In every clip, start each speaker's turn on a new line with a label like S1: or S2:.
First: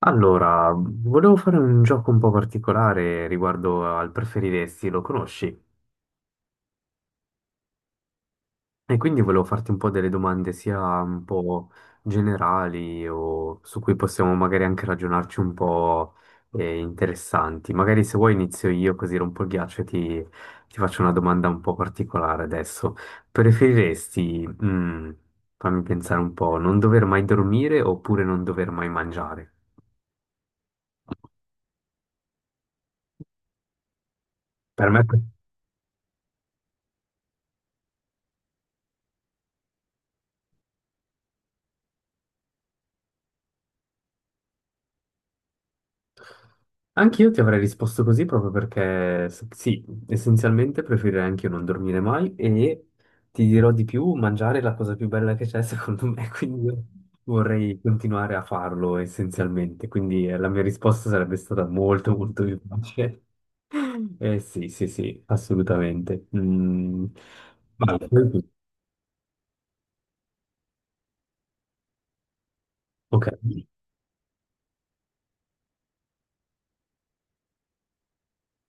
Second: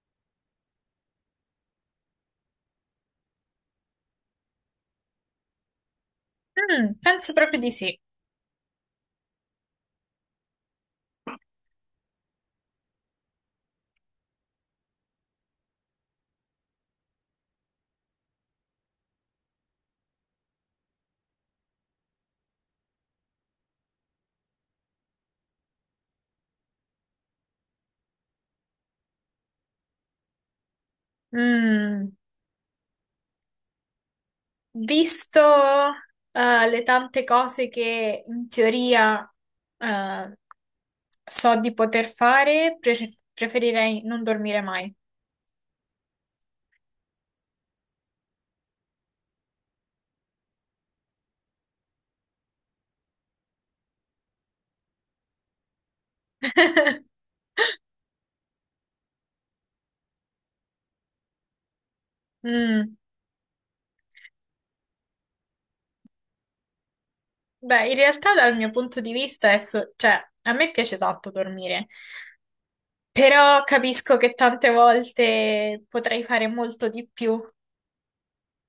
S1: Allora, volevo fare un gioco un po' particolare riguardo al preferiresti, lo conosci?
S2: Mm, penso proprio di sì.
S1: E quindi volevo farti un po' delle domande sia un po' generali o su cui possiamo magari anche ragionarci un po', interessanti. Magari se vuoi inizio io così rompo il ghiaccio e ti faccio una domanda un po' particolare adesso. Preferiresti, fammi pensare un po', non dover mai dormire oppure non dover mai mangiare?
S2: Mm,
S1: Per me...
S2: Visto le tante cose che in teoria eh, so di poter fare, preferirei non dormire mai.
S1: Anch'io ti avrei risposto così proprio perché sì, essenzialmente preferirei anche io non dormire mai e ti dirò di più, mangiare è la cosa più bella che c'è secondo me, quindi io vorrei continuare a farlo essenzialmente, quindi la mia risposta sarebbe stata molto molto più
S2: Mm,
S1: facile. Eh sì, sì, sì, assolutamente. Mm,
S2: beh, in
S1: vai, poi
S2: realtà
S1: tu.
S2: dal mio punto di vista, è cioè, a me piace tanto dormire,
S1: Ok.
S2: però capisco che tante volte potrei fare molto di più.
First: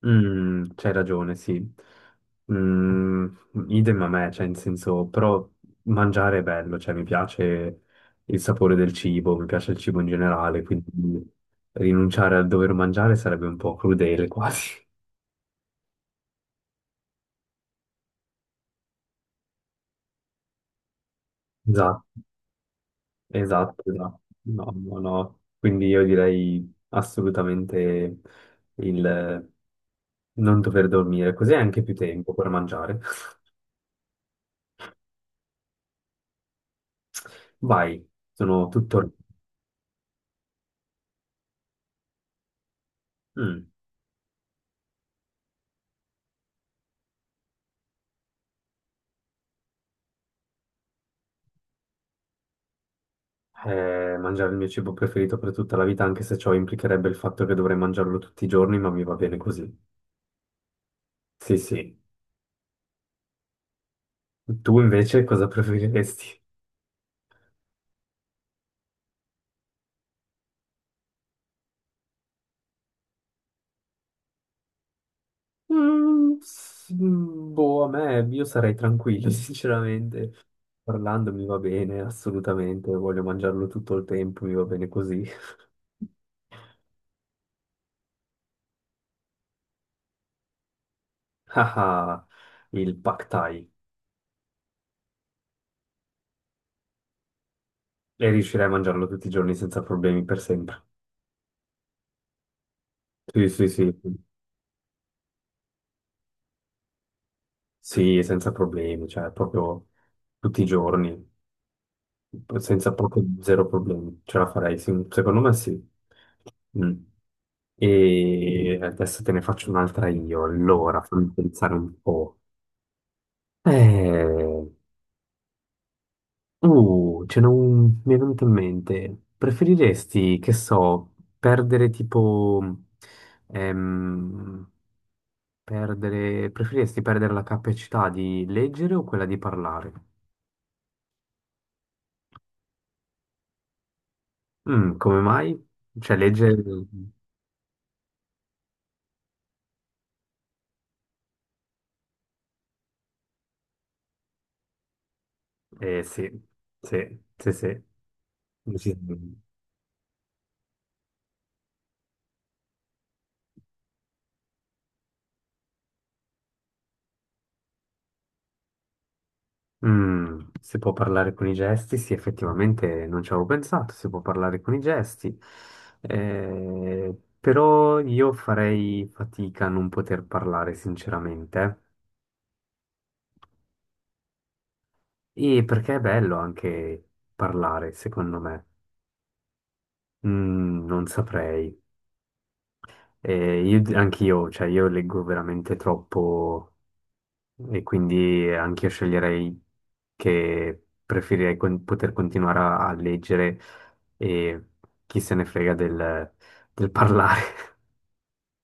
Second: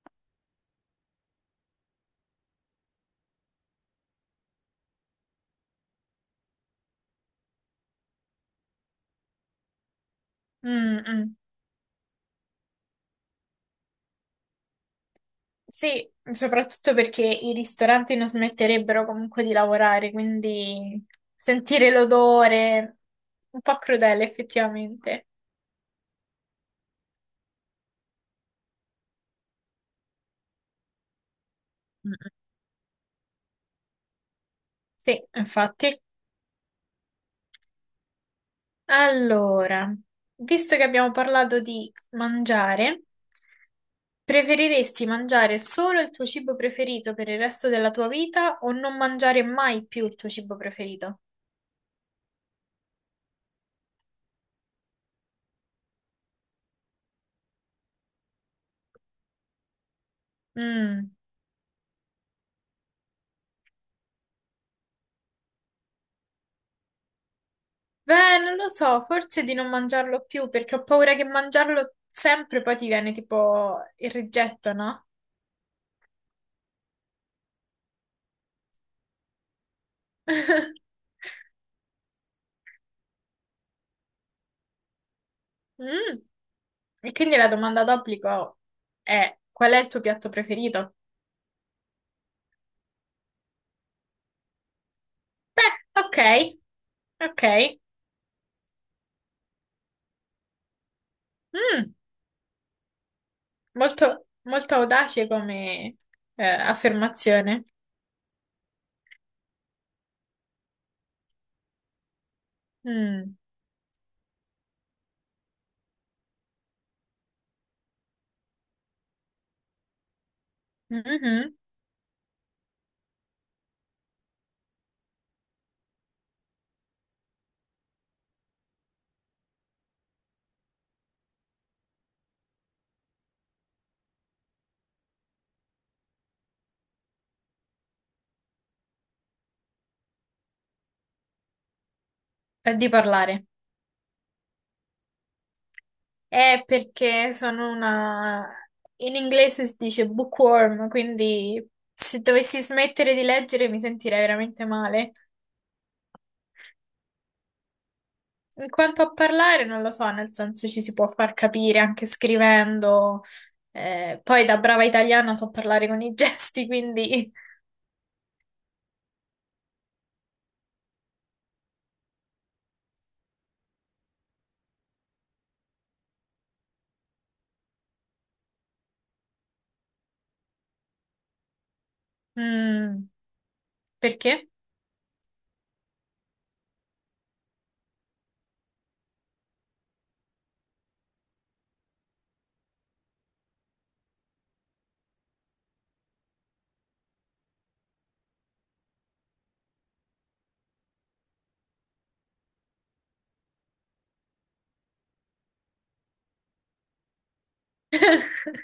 S1: Mm, c'hai ragione, sì. Mm, Idem a me, cioè, in senso, però mangiare è bello, cioè, mi piace il sapore del cibo, mi piace il cibo in generale, quindi
S2: Mm, mm.
S1: rinunciare al dover mangiare sarebbe un po' crudele quasi.
S2: Sì, soprattutto perché i ristoranti non smetterebbero comunque di lavorare, quindi sentire
S1: Esatto,
S2: l'odore, un po'
S1: esatto, esatto.
S2: crudele
S1: No, no,
S2: effettivamente.
S1: no. Quindi io direi assolutamente il non dover dormire, così hai anche più
S2: Mm,
S1: tempo per mangiare.
S2: sì, infatti.
S1: Vai, sono tutto...
S2: Allora, visto che abbiamo parlato di mangiare,
S1: Mm.
S2: preferiresti mangiare solo il tuo cibo preferito per il resto della tua vita o non mangiare mai più il tuo cibo preferito?
S1: Mangiare il mio cibo preferito per tutta la vita, anche se ciò implicherebbe il fatto che dovrei mangiarlo tutti i giorni, ma mi va bene così.
S2: Mm.
S1: Sì, sì. Tu invece cosa preferiresti?
S2: Beh, non lo so, forse di non mangiarlo più perché ho paura che mangiarlo sempre poi ti viene tipo il rigetto, no?
S1: Boh, a me io sarei tranquillo, sinceramente. Parlando mi va bene, assolutamente. Voglio mangiarlo tutto il tempo, mi va bene così.
S2: Mm. E quindi la domanda d'obbligo è: qual è il tuo piatto preferito?
S1: Ah, ah, il Pad Thai.
S2: Beh, ok, ok.
S1: E riuscirei a mangiarlo tutti i giorni senza problemi per sempre.
S2: Mm,
S1: Sì, sì, sì.
S2: molto, molto audace come affermazione.
S1: Sì, senza problemi, cioè proprio tutti i giorni, senza proprio
S2: Mm.
S1: zero problemi, ce la farei, sì, secondo me sì. Mm. E adesso te ne faccio un'altra io, allora fammi
S2: Mhm.
S1: pensare un po'. Eh, ce mi è venuto in mente, preferiresti, che so, ehm, preferiresti perdere la capacità di leggere o quella di parlare?
S2: È di parlare.
S1: Mm, come mai? Cioè, legge...
S2: È perché sono una... In inglese si dice bookworm, quindi se dovessi smettere di leggere mi sentirei veramente male.
S1: Eh sì, sì, sì, sì.
S2: In quanto a
S1: Decisamente.
S2: parlare, non lo so, nel senso ci si può far capire anche scrivendo. Poi da brava italiana so parlare con i gesti, quindi...
S1: Mm, si può parlare con i gesti? Sì, effettivamente non ci avevo pensato, si può parlare con i gesti. Eh, però io farei fatica a non poter parlare, sinceramente.
S2: mm, perché?
S1: E perché è bello anche parlare, secondo me. Mm, non saprei. Anche io, cioè, io leggo veramente troppo... E quindi anche io sceglierei che preferirei poter continuare a leggere e chi se ne frega del parlare.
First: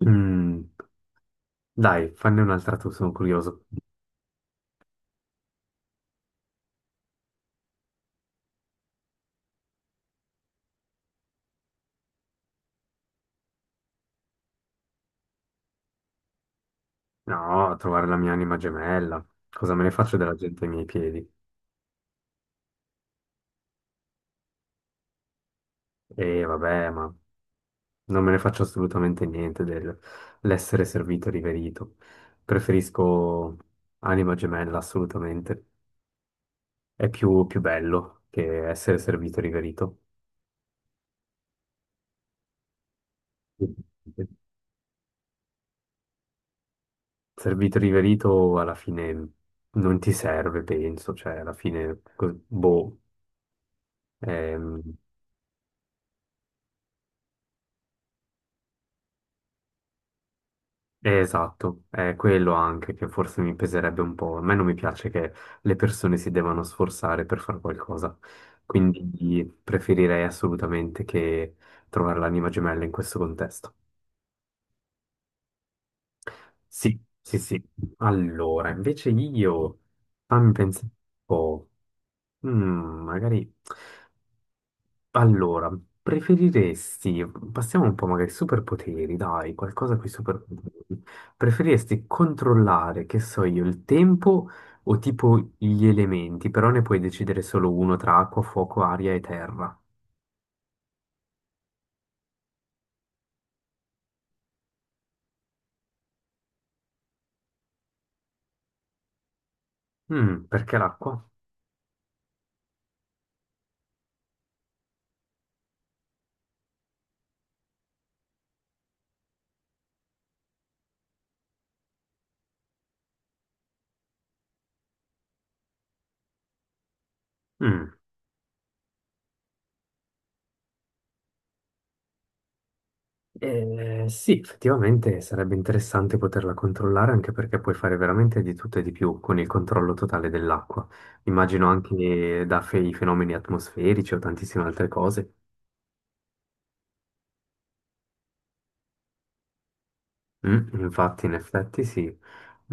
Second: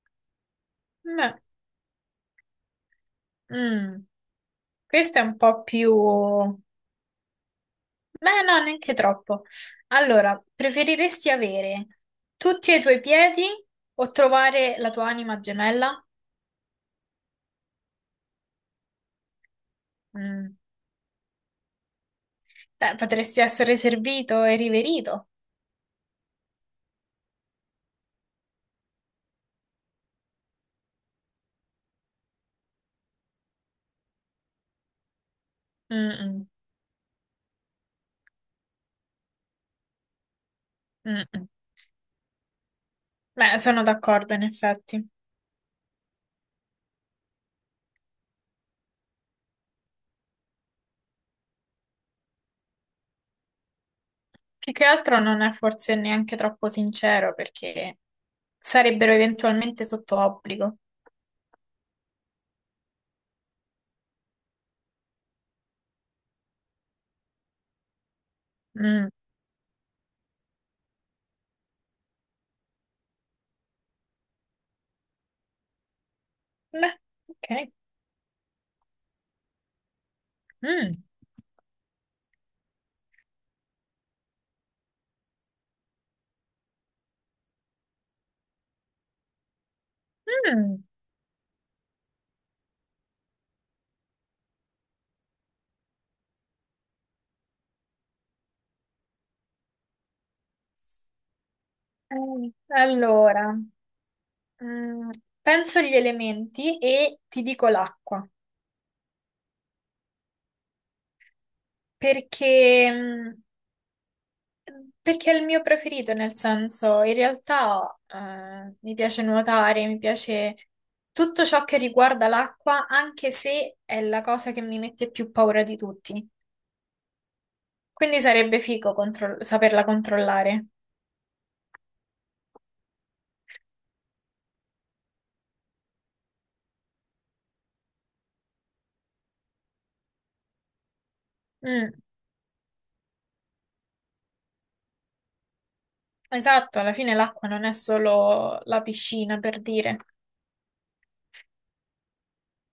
S1: Mm,
S2: No.
S1: dai, fanne un'altra tu, sono curioso.
S2: Mm. Questo è un po' più... Beh, no, neanche troppo. Allora, preferiresti avere tutti e i tuoi piedi o trovare la tua anima gemella?
S1: No, trovare la mia anima gemella. Cosa me ne faccio della
S2: Mm.
S1: gente ai miei piedi?
S2: Beh, potresti essere servito e riverito.
S1: E vabbè, ma non me ne faccio assolutamente niente dell'essere servito e riverito. Preferisco anima gemella, assolutamente.
S2: Mm-mm,
S1: È più, più bello che essere servito e riverito.
S2: mm-mm. Beh, sono d'accordo, in effetti.
S1: Servito e riverito alla fine non ti serve, penso, cioè alla fine,
S2: Più che
S1: ehm,
S2: altro non è forse neanche troppo sincero perché sarebbero eventualmente sotto obbligo.
S1: è, esatto, è quello anche che forse mi peserebbe un po'. A me non mi piace che le persone si devono sforzare per fare qualcosa,
S2: Mm.
S1: quindi preferirei assolutamente che trovare l'anima gemella in questo contesto.
S2: Beh,
S1: Sì, sì,
S2: ok.
S1: sì. Allora, invece io, fammi pensare un
S2: Mm.
S1: po'. Mm, magari... Allora, preferiresti... Passiamo un po' magari ai superpoteri, dai, qualcosa con i
S2: Mm.
S1: superpoteri. Preferiresti controllare, che so io, il tempo o tipo gli elementi, però ne puoi decidere solo uno tra acqua, fuoco, aria e terra.
S2: Allora. Mm, penso agli elementi e ti dico l'acqua,
S1: Mm, perché l'acqua?
S2: perché, mm, perché è il mio preferito, nel senso, in realtà mi piace nuotare, mi piace tutto ciò che riguarda l'acqua, anche se è la cosa che mi mette più paura di tutti.
S1: Mm.
S2: Quindi sarebbe figo saperla controllare.
S1: Sì, effettivamente sarebbe interessante poterla controllare anche perché puoi fare veramente di tutto e di più con il controllo totale dell'acqua. Immagino
S2: Mm,
S1: anche da i fenomeni atmosferici o tantissime altre cose.
S2: esatto, alla fine l'acqua non è solo la piscina, per dire.
S1: Mm, infatti, in effetti, sì.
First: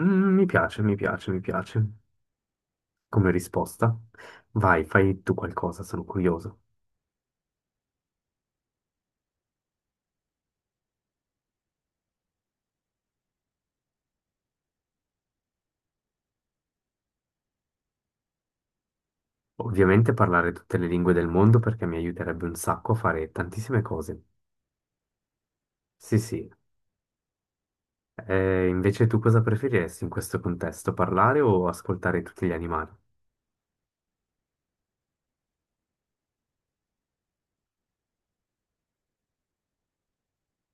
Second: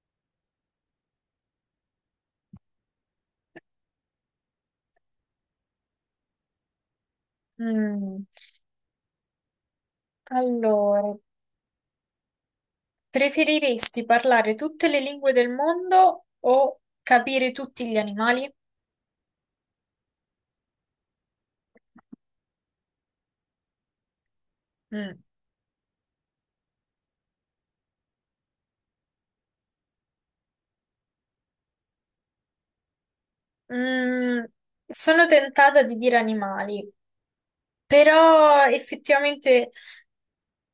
S1: Mm, mi piace, mi piace, mi piace. Come risposta, vai, fai tu qualcosa, sono curioso.
S2: Mm. Allora, preferiresti parlare tutte le lingue del mondo o capire tutti gli animali?
S1: Ovviamente parlare tutte le lingue del mondo perché mi aiuterebbe un sacco a fare tantissime cose.
S2: Mm.
S1: Sì, sì. Invece tu cosa preferiresti in questo contesto, parlare o ascoltare tutti gli animali?
S2: Mm, sono tentata di dire animali, però effettivamente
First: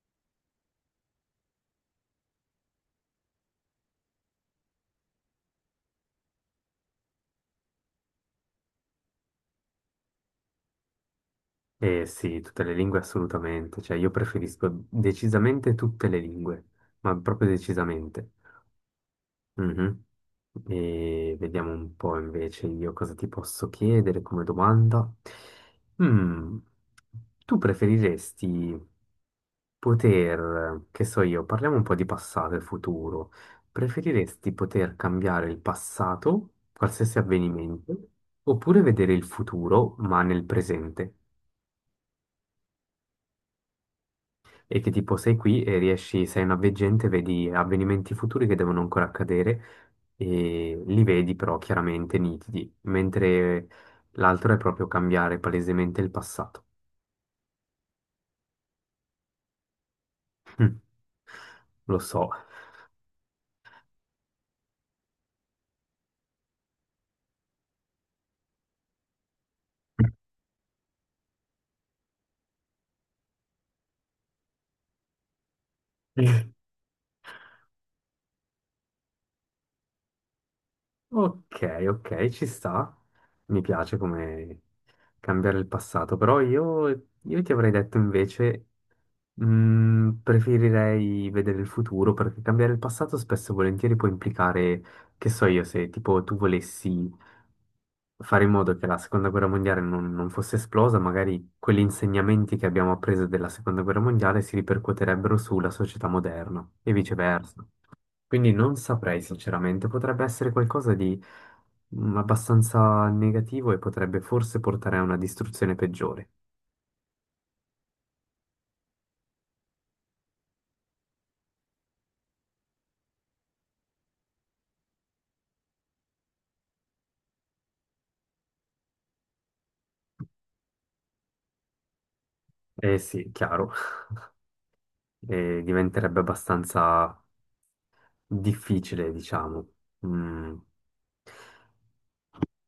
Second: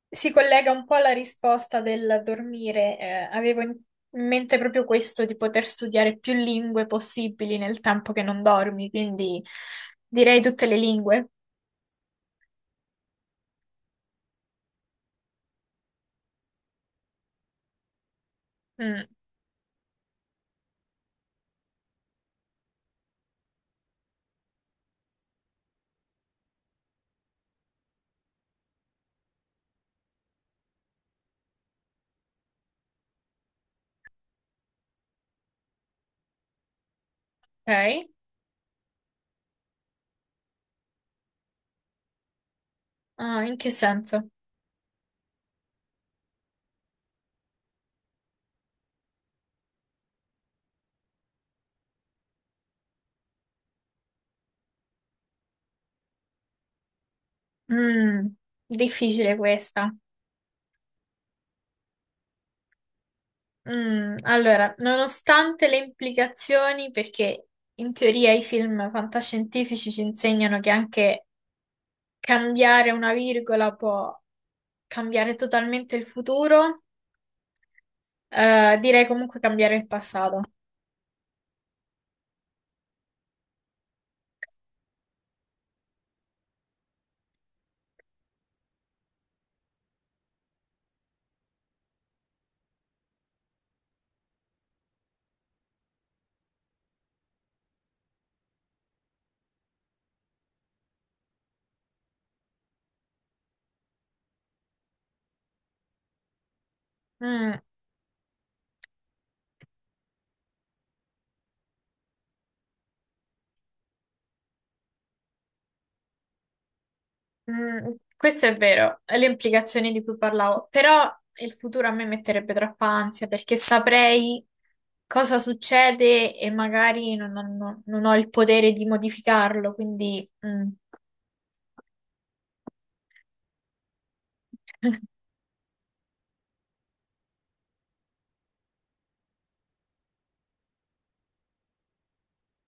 S2: si collega un po' alla risposta del dormire. Avevo in mente proprio questo, di poter studiare più lingue possibili nel tempo che non dormi, quindi direi tutte le lingue.
S1: Eh sì, tutte le lingue assolutamente, cioè io preferisco decisamente tutte le lingue, ma proprio decisamente.
S2: Mm,
S1: Mhm. E vediamo un po' invece io cosa ti posso chiedere come domanda. Mm, tu preferiresti poter, che so io, parliamo un po' di passato e futuro. Preferiresti poter cambiare il passato, qualsiasi
S2: ok.
S1: avvenimento, oppure vedere il futuro, ma nel presente?
S2: Ah, in che senso?
S1: E che tipo sei qui e riesci, sei una veggente, vedi avvenimenti futuri che devono ancora accadere e li vedi però chiaramente nitidi, mentre l'altro è proprio cambiare palesemente il passato.
S2: Mm, difficile questa.
S1: Lo so.
S2: Mm, allora, nonostante le implicazioni, perché in teoria i film fantascientifici ci insegnano che anche cambiare una virgola può cambiare totalmente il futuro, direi comunque cambiare il passato.
S1: Ok, ok, ci sta. Mi piace come cambiare il passato, però io ti avrei detto invece, preferirei vedere il futuro perché cambiare il passato spesso e volentieri può implicare, che so io, se tipo tu volessi fare in modo che la seconda guerra mondiale non fosse esplosa, magari quegli insegnamenti che abbiamo appreso della seconda guerra mondiale si ripercuoterebbero sulla società moderna e
S2: Mm,
S1: viceversa. Quindi non saprei sinceramente, potrebbe essere qualcosa di abbastanza negativo e potrebbe forse portare a una distruzione peggiore.
S2: mm, questo è vero, le implicazioni di cui parlavo, però il futuro a me metterebbe troppa ansia perché saprei cosa succede e magari non ho il potere di modificarlo, quindi... mm.
S1: Eh sì, chiaro, e diventerebbe abbastanza difficile, diciamo. Mm.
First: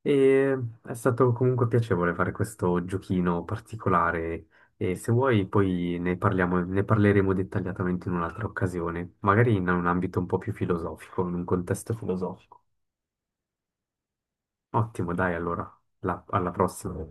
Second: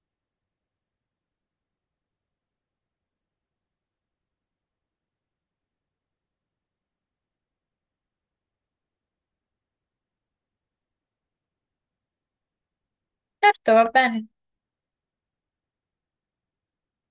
S1: E è stato comunque piacevole fare questo giochino particolare e se vuoi poi ne parleremo dettagliatamente in un'altra occasione, magari in un ambito un po' più filosofico, in un contesto filosofico.
S2: Certo, va bene.
S1: Ottimo, dai, allora, alla prossima.